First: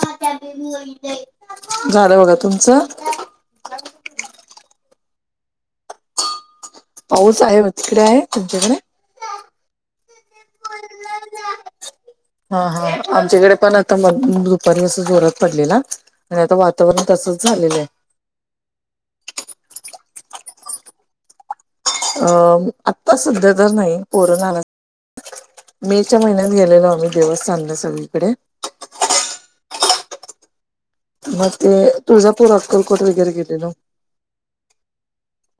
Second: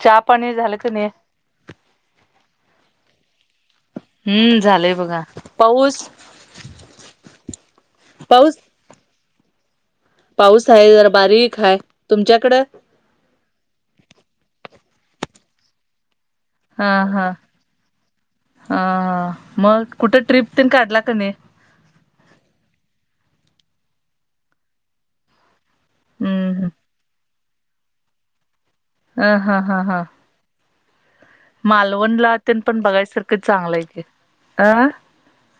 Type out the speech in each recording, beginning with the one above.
चहा पाणी झालं का नाही? झालं बघा तुमचं? हम्म झालंय बघा पाऊस. पाऊच आहे तिकडे आहे पाऊस तुमच्याकडे. पाऊस आहे जरा बारीक आहे तुमच्याकड. हा हा आमच्याकडे पण आ ता दुपारी असं जोरात पडलेला आणि आता वातावरण तसच झालेलं आहे. अ हा मग कुठं ट्रिप तेन काढला का नाही. अ आता सध्या तर नाही पोरं लहान आहेत. मे च्या महिन्यात हम्म हम्म गेलेलो आम्ही देवस्थानला सगळीकडे. अ हा हा हा. मग ते मालवणला तुळजापूर तेन पण अक्कलकोट वगैरे बघायसारखं गेलेलो. चांगलं आहे की. आं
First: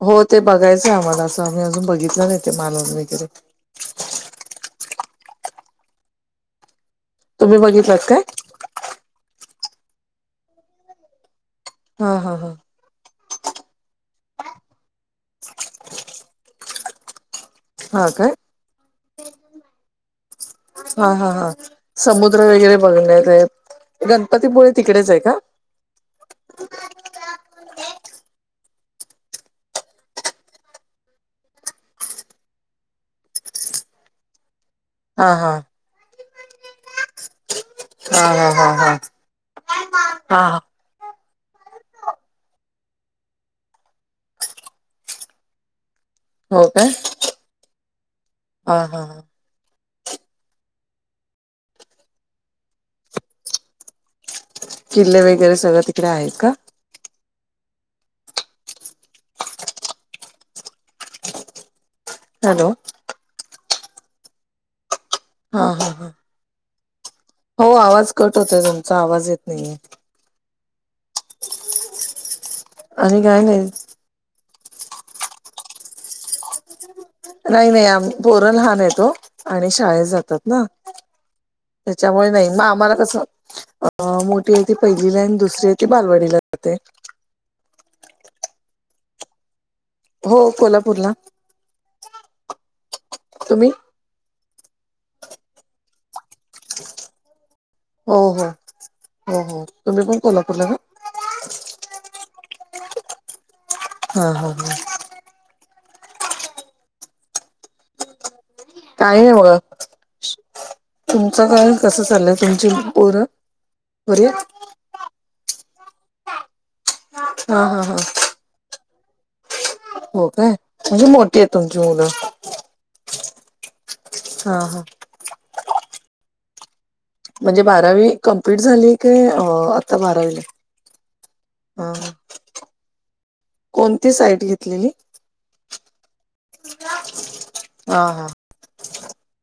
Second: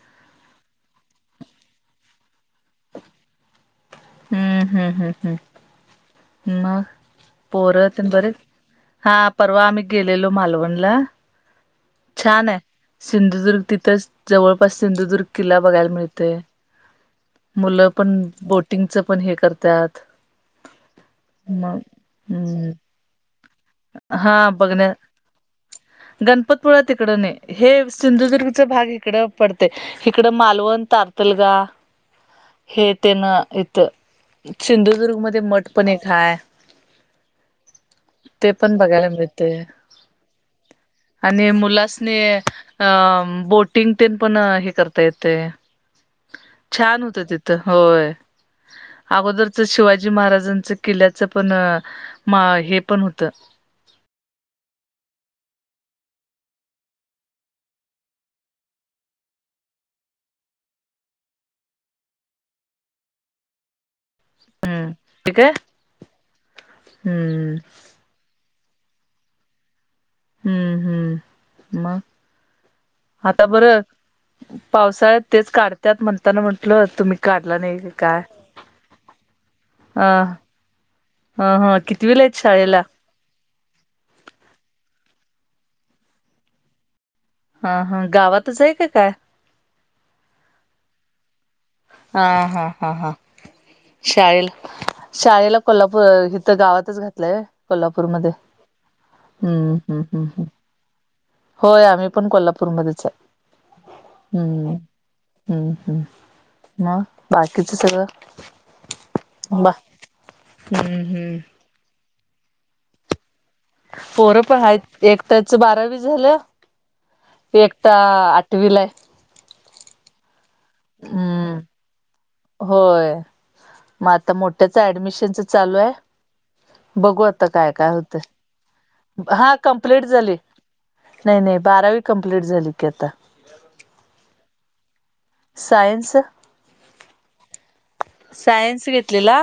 हो ते बघायचंय आम्हाला असं आम्ही अजून बघितलं नाही ते मालवन वगैरे. हम्म हम्म हम्म हम् मग तुम्ही पोरत बघितलात तेन काय बरच हायत. हा परवा आम्ही गेलेलो मालवणला हा हा छान हा आहे. सिंधुदुर्ग तिथंच जवळपास सिंधुदुर्ग किल्ला बघायला मिळतेय. मुलं हा पण काय बो. हा हा हा मग समुद्र हम्म वगैरे ब घणार आहेत गणपतीपुळे तिकडेच आहे का. गणपतपुळ तिकड नाही हे सिंधुदुर्गचा भाग इकडं पडतेय. इकडं मालवण तातल गा हे तेन इथ. सिंधुदुर्ग हा मध्ये हा मठ पण एक हाय. हा ते हा हा पण हा बघायला मिळतेय. हा आणि मुलासनी अ बोटिंग तेन पण हे करता येते. हो काय छान होत तिथं होय हा हा हा अगोदर. शिवाजी महाराजांच किल्ल्याचं पण मा हे पण होतं. किल्ले वगैरे सगळ तिकडे आहेत का. हॅलो. हम्म ठीक आहे हा हा हा. हम्म हो आवाज कट होतय तुमचा आवाज येत नाहीे. हम्म हम्म मग आणि काय आता नाही बरं. पावसाळ्यात तेच काढत्यात म्हणताना म्हटलत. नाही नाही आम पोर लहान येतो आणि शाळेत ह जातात ना. ह ह कितवीला त्याच्यामुळे आहेत नाही मग शाळेला आम्हाला कस अ. अ मोठी आहे ती पहिलीला आणि दुसरी आहे ती बालवाडीला जाते. हा हा गावातच आहे का काय. हो कोल्हापूरला. हा हा हा हा. तुम्ही. शाळेला शाळेला कोल्हापूर हिथ गावातच घातलंय. हो कोल्हापूरमध्ये हो हो हो हम्म हम्म तुम्ही पण हम् हम्. कोल्हापूरला का होय आम्ही पण कोल्हापूरमध्येच हा आहे हा हा हम्म. हम्म हम् मग बाकीच सगळं. काय नाही बगा बा हम्म हम्म तुमचं काय कसं चाललंय तुमची पोरं. पोरं पण आहेत एकटाच बारावी झालं हा हा एकटा हा आठ टविला हाय. हो काय म्हणजे मोठी आहे हम्म तुमची मुलं. होय मग आता हा मोठ्याच हा ऍडमिशनच चालू आहे. बघू आता म्हणजे काय काय बारावी होत कम्प्लीट झाली काय हा आता कमप्लीट झाली. बारावीला नाही नाही हा बारावी हा कंप्लीट झाली की आता. कोणती साईट घेतलेली. सायन्स. [unintelligible] सायन्स घेतलेला.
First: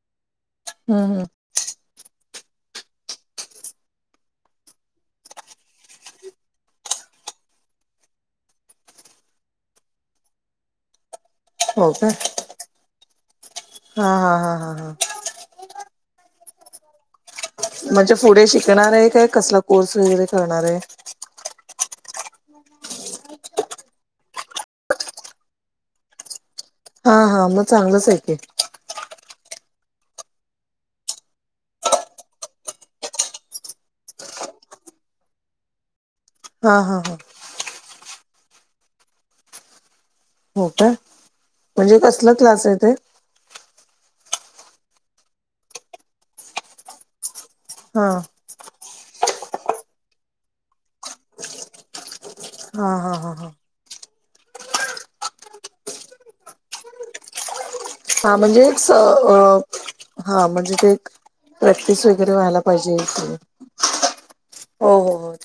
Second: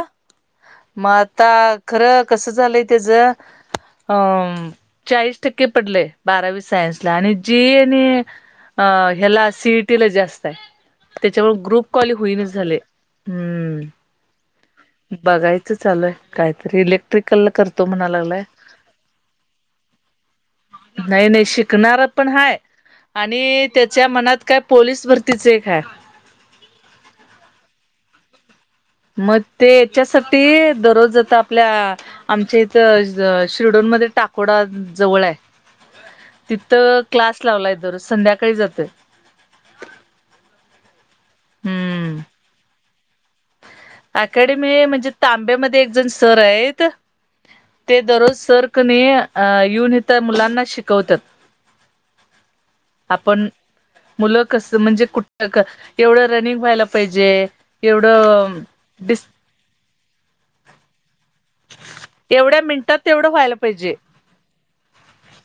हम्म मग हम्म, आता खरं कस झालंय त्याच अं चाळीस टक्के पडले बारावी सायनसला आणि जी याने अह हेला सीएटीला जास्त आहे. त्याच्यावर ग्रुप हो का कॉल होईनच झाले हा हा हा हा हा हम्म बघायचं चालूय काहीतरी ले म्हणजे पुढे शिकणार आहे काय कसला कोर्स वगैरे करणार आहे. नाही नाही शिकणार पण हाय. आणि त्याच्या मनात काय पोलीस भरतीच एक हाय. हा हा मग चांगलच आहे की. मग ते याच्यासाठी दररोज आता आपल्या आमच्या इथ शिर्डोनमध्ये टाकोडा जवळ आहे. हा तिथं हा हा क्लास लावलाय. दर संध्याकाळी जातोय. हो का म्हणजे हम्म कसला क्लास आहे ते. ऍकेडमी म्हणजे तांब्यामध्ये एक जण सर आहेत. ते हा दररोज सरकने येऊन इथ मुलांना शिकवतात. हा हा हा आपण हा मुलं कस म्हणजे कुठ एवढं रनिंग व्हायला पाहिजे. हा एवढं म्हणजे स डिस अ हा म्हणजे ते एक प्रॅक्टिस वगैरे व्हायला एवढ्या पाहिजे. मिनिटात तेवढं व्हायला पाहिजे हो हो हो.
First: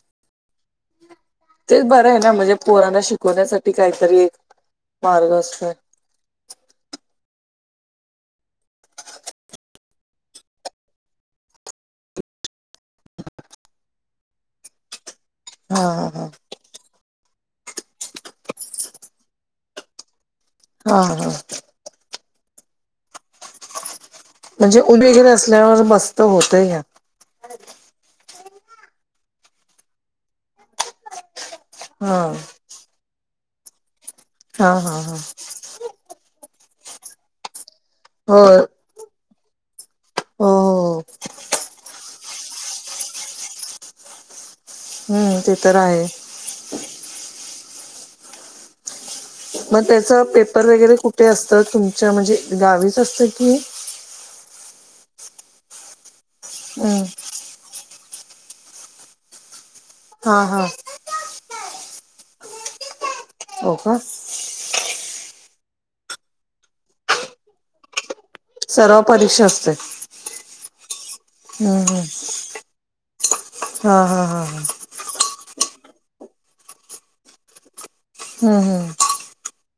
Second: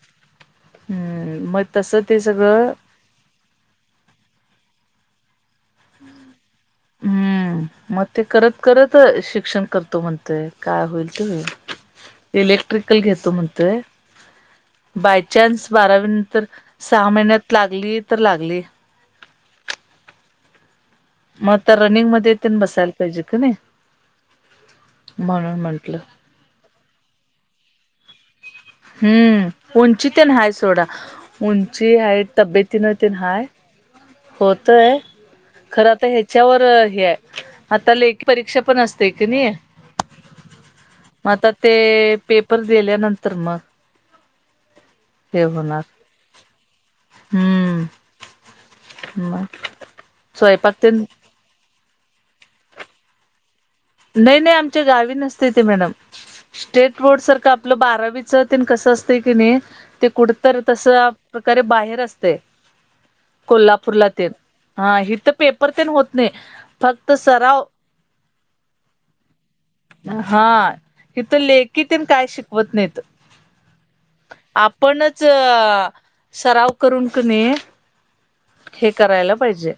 हम्म तेच तसं बरं आहे ते ना, म्हणजे सगळं पोरांना शिकवण्यासाठी काहीतरी एक मार्ग असतोय. हम्म मग ते करत करत शिक्षण करतो म्हणतय. काय होईल ते होईल. इलेक्ट्रिकल घेतो म्हणतोय. बाय चान्स हा बारावी हा नंतर सहा महिन्यात लागली तर लागली. हा हा मग रनिंग मध्ये तेण बसायला पाहिजे की नाही. म्हणजे उमेजण म्हणून असल्यावर म्हंटलं बसतो बहुतेक हा. हम्म उंची तेण हाय सोडा. उंची हा हाय तब्येत तीन तेण हाय हा होतोय. हा हा खरं आता ह्याच्यावर हे आहे आता लेखी हो परीक्षा हो पण असते की नाही. हो मग आता ते पेपर दिल्यानंतर तर मग हम्म हे ते तर होणार आहे. हम्म मग त्याच पेपर स्वयंपाक वगैरे तेन कुठे असतं तुमच्या म्हणजे गावीच असतं कि नाही नाही आमच्या गावी नसते ते मॅडम. स्टेट हम्म बोर्ड सारख आपलं बारावीच तेन कसं असतयं की नाही ते हा कुठतर हा तसं प्रकारे बाहेर असते. हो का कोल्हापूरला तेन. हा हितं पेपर तेण होत नाही. फक्त सराव सराव परीक्षा असते. हा इथं हम्म लेखी हम्म तेण काय शिकवत नाहीत. हा हा हा हा आपणच सराव करून की नाहीे हम्म हम्म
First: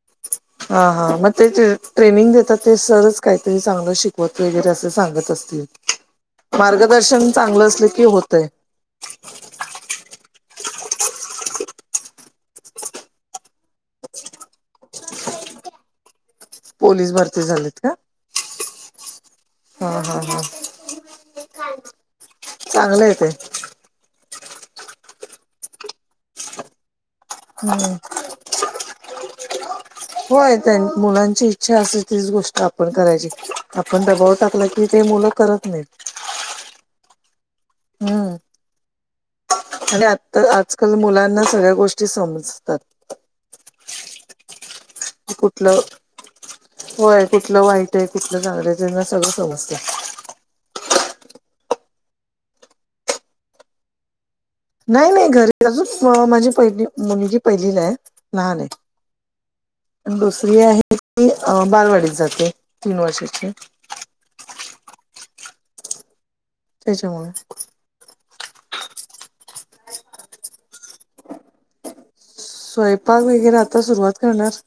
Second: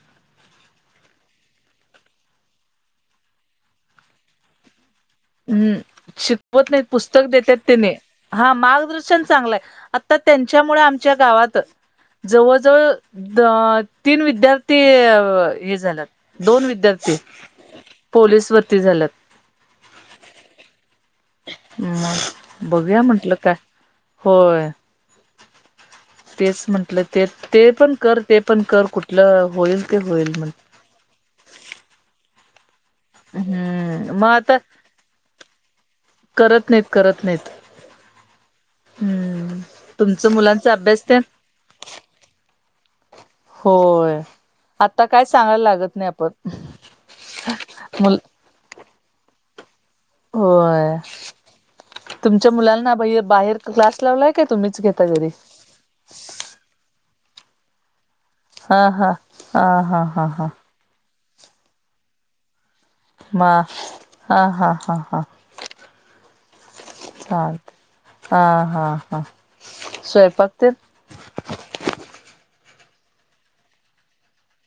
[inaudible] हा हा मग ते ट्रेनिंग देतात ते सरच काहीतरी चांगलं शिकवत वगैरे असं सांगत असतील. हम्म शिकवत नाही पुस्तक मार्गदर्शन देतात चांगलं असलं त्यांनी. की होतय हा मार्गदर्शन चांगलंय. आता त्यांच्यामुळे आमच्या गावात जवळ जवळ तीन विद्यार्थी हे झाल्यात. दोन पोलीस विद्यार्थी भरती झालीत का पोलीस भरती झाल्यात. [unintelligible] [unintelligible] मग बघूया चांगलं आहे ते म्हटलं काय होय. तेच म्हंटलं ते ते हम्म पण कर ते पण कर कुठलं होईल. ते होईल म्हण होय त्यां मुलांची इच्छा असेल तीच गोष्ट आपण करायची. आपण हम्म मग दबाव आता टाकला कि, ते मुलं करत नाहीत. करत नाहीत, करत नाहीत. हा. हम्म. आणि तुमचं आता मुलांचा आजकाल अभ्यास ते मुलांना सगळ्या गोष्टी समजतात. होय. आता काय सांगायला कुठलं लागत नाही आपण होय कुठलं वाईट आहे मुल कुठलं चांगलं आहे त्यांना सगळं समजत. होय, तुमच्या मुलांना बाहेर क्लास लावलाय? काय तुम्हीच घेता नाही नाही घरी अजून माझी पहिली मुलगी पहिलीला आहे. लहान हा हा हा हा आहे, हा हा दुसरी आहे ती बालवाडीत जाते. तीन वर्षाची मग हा हा हा हा. त्याच्यामुळे चालतंय हह हा हा, स्वयंपाकतेण? स्वयंपाक वगैरे आता सुरुवात करणार.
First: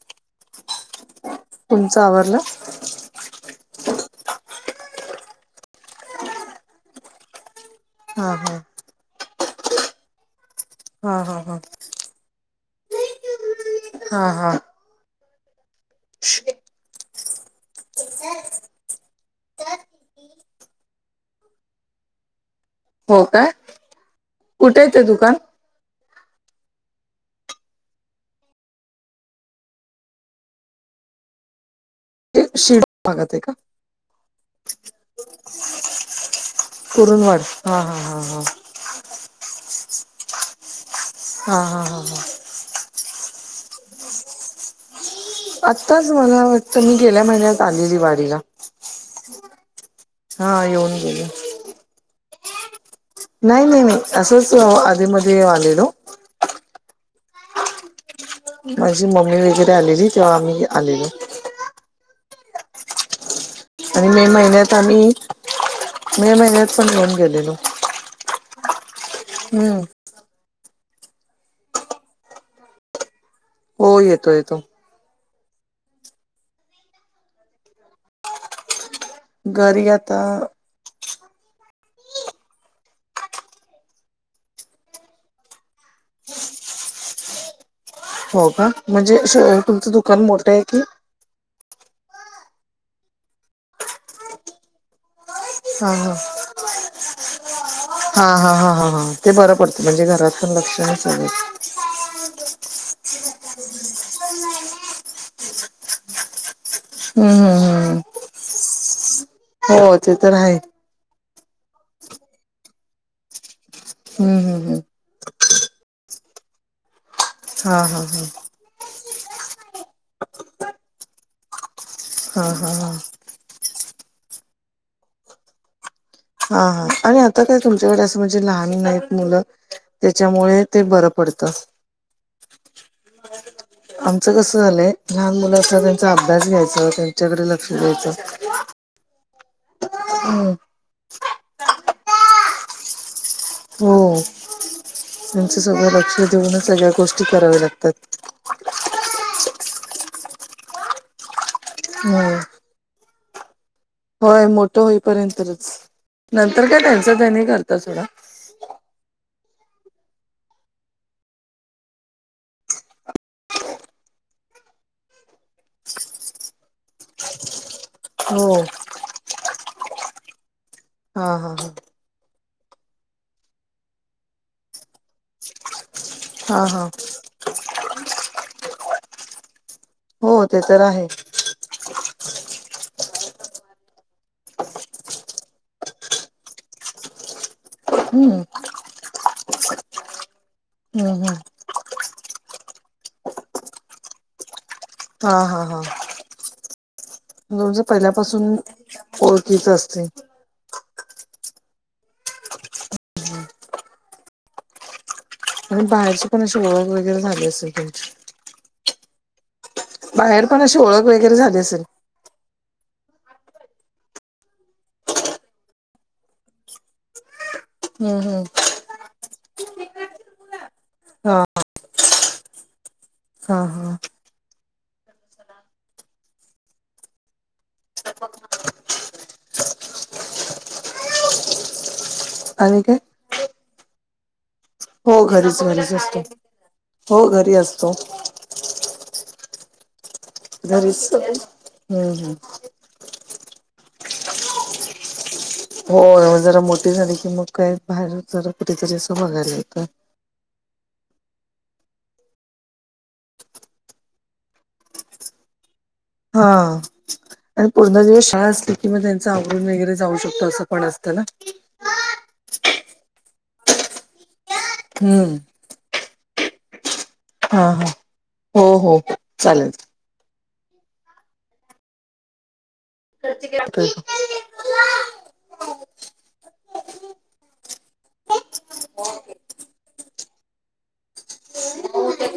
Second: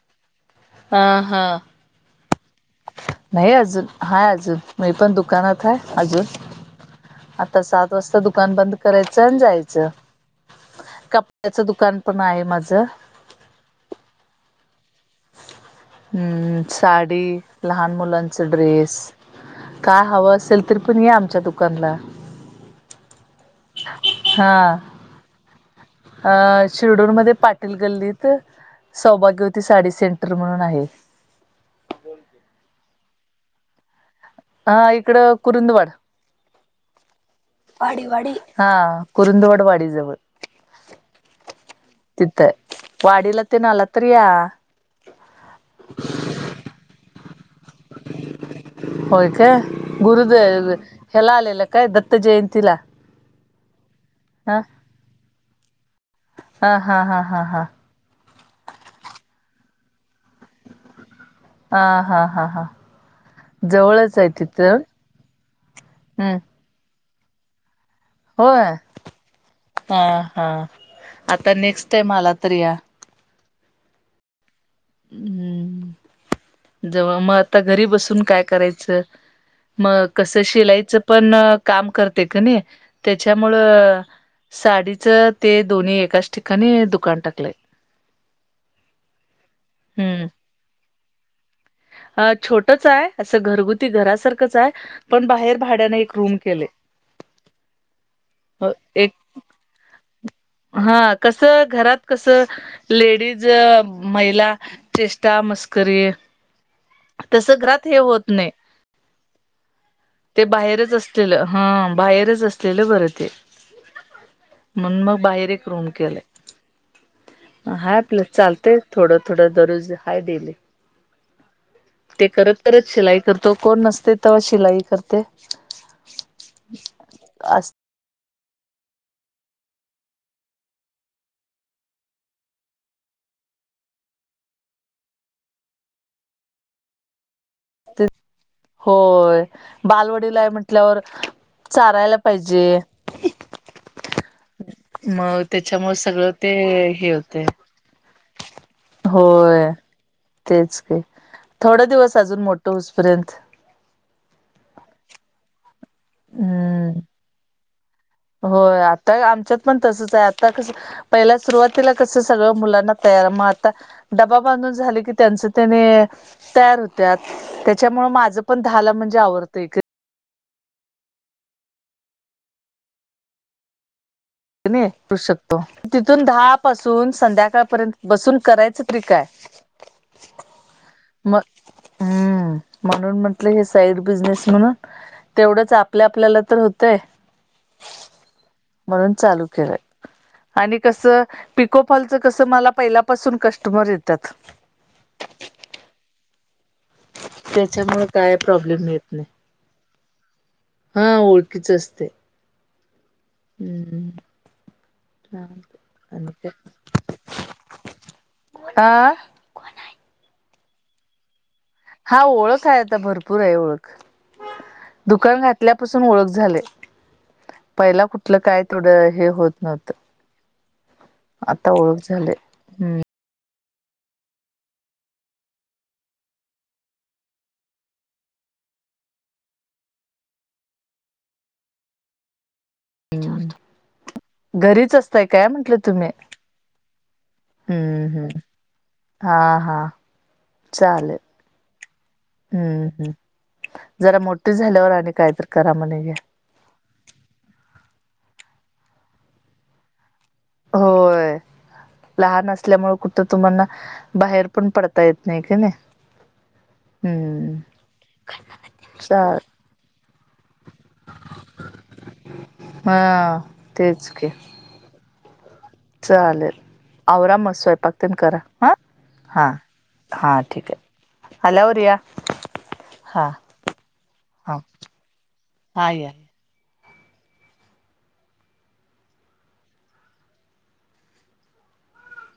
हा हा. तुमचं आवरलं? नाही अजून, हाय अजून मी पण दुकानात आहे अजून आता सात. वाजता हा दुकान हा. बंद करायचं आणि जायचं हा हा हा कपड्याचं दुकान. पण आहे माझं. हा हा. ह् साडी लहान मुलांच ड्रेस. काय हवं असेल तररी पण या आमच्या दुकानला. हो काय? हा कुठे येत दुकान? अ शिरडूरमध्येध्ये पाटील गल्लीत सौभाग्यवती साडी सेंटर म्हणून आहे. ते शेड भागत आहे का? हा इकड कुरुंदवड. कुरूंदवाड. वाडीवाडी हा कुरुंदवड वाडीजवळ हा हा हा [inaudible] हा तिथ आहे. वाडीला तेन आला तर या. आताच मला वाटतं मी गेल्या महिन्यात. चालेली वाडीला होय काय गुरुद हा येऊन गेली. ह्याला आलेलं काय दत्त जयंतीला. नाही, नाही, नाही असंच हा आधी म आलेल. हा हा हा हा हा. माझी मम्मी वगैरे आलेली तेव्हा आम्ही आलेली. हा हा हा हा. आणि जवळच मे आहे महिन्यात तिथं आम्ही मे हम्म महिन्यात पण येऊन गेलेलो. होय. [unintelligible] हम्म. हा हा आता नेक्स्ट टाइम आला तर या. हो येतो येतो. हम्म. जव मग आता घरी बसून काय करायचं घरी मग आता कसं शिलायचं. पण काम करते का नाही त्याच्यामुळं. साडीचं ते दोन्ही एकाच ठिकाणी दुकान टाकलंय. हो का म्हणजे तुमचं दुकान मोठे आहे की? अ छोटच आहे असं घरगुती घरासारखंच आहे. पण बाहेर हा भाड्याने एक रूम हा केलेय हा हा हा हा हा ते बरं पडतं म्हणजे घरात पण लक्षण हा सगच कसं घरात कस लेडीज महिला चेष्टा मस्करी हम्म तस हम्म घरात हे हम्म होत नाही हो तर ते आहे बाहेरच अस हा बाहेरच असलेलं बरं ते हम् हम् हम् म्हणून मग बाहेर एक रूम केला हा आपल चालत थोडं थोडा दररोज हा दिले ते हा हा करत हा करत हा शिलाई करतो कोण नसते तेव्हा शिलाई करते हा हा आणि आता काय असते तुमच्याकडे अस म्हणजे लहान नाहीत मुलं त्याच्यामुळे ते बरं पडतं ह [unintelligible] आमचं कसं झालंय लहान मुलं असता त्यांचा अभ्यास घ्यायच त्यांच्याकडे लक्ष द्यायचं होय बालवडीला हाय हम्म म्हटल्यावर चालायला पाहिजे हो मग त्यांचं त्याच्यामुळे सगळं लक्ष ते देऊनच सगळ्या हे गोष्टी होते कराव्या लागतात होय तेच का थोडा दिवस हम्म अजून मोठं उऊसपर्यंत होय मोठं होईपर्यंतच नंतर काय हम्म त्यांचं त्यांनी करत्यात होय आता आमच्यात पण तसच आहे आता कस पहिला सुरुवातीला कस सगळं मुलांना तयार मग आता डबा बांधून झाले की त्यांच त्याने तयार होत त्यामुळे माझं हो पण दहा ला म्हणजे आवरतय हा हा करु शकतो तिथून दहा हा हा पासून संध्याकाळपर्यंत बसून करायचं तरी काय हो ते तर आहे हम् म्हणून म्हंटलं हे साईड बिझनेस म्हणून तेवढंच आपल्या आपल्याला तर होतंय हम्म [unintelligible] म्हणून चालतय आणि कस हम्म हम्म पिकोफॉलचं कसं मला पहिल्यापासून कस्टमर येतात हा हा म्हणजे त्याच्यामुळे काय पहिल्यापासून प्रॉब्लेम येत नाही तसच असतय हा ओळखीच असते हम्म [unintelligible] आणि बाहेरची पण अशी ओळख वगैरे झाली असेल त्यांची आह [unintelligible] बाहेर पण अशी ओळख वगैरे झाली असेल हा ओळख आहे आता भरपूर आहे ओळख दुकान घातल्यापासून ओळख झाले पहिला हम्म कुठलं हम्म काय थोडं हे होत नव्हत हा आता ओळख झाले हम् हा हा आणि का घरीच हो असताय काय घरीच म्हटलं घरीच तुम्ही असतो हो घरी असतो हम्मम हम्म हा हा घरीच चालेल हम्म हम्म हम्म जरा मोठी झाल्यावर आणि कायतर करा हो म्हणे घ्या जरा मोठी झाली की मग काय बाहेर जरा कुठेतरी असं बघायला होतं होय लहान असल्यामुळे कुठं तुम्हाना बाहेर पण पडता येत नाही का नाही हा हम्म आणि पूर्ण दिवस शाळा असली कि मग त्यांचं चाल आवरून वगैरे जाऊ शकतो असं कोण असत ना हा तेच के हम्म चालेल आवरा मग हा हा स्वयंपाकतेन करा हा हो हो हा चालेल. हा ठीक आहे हॅल रिया हा हा हा हो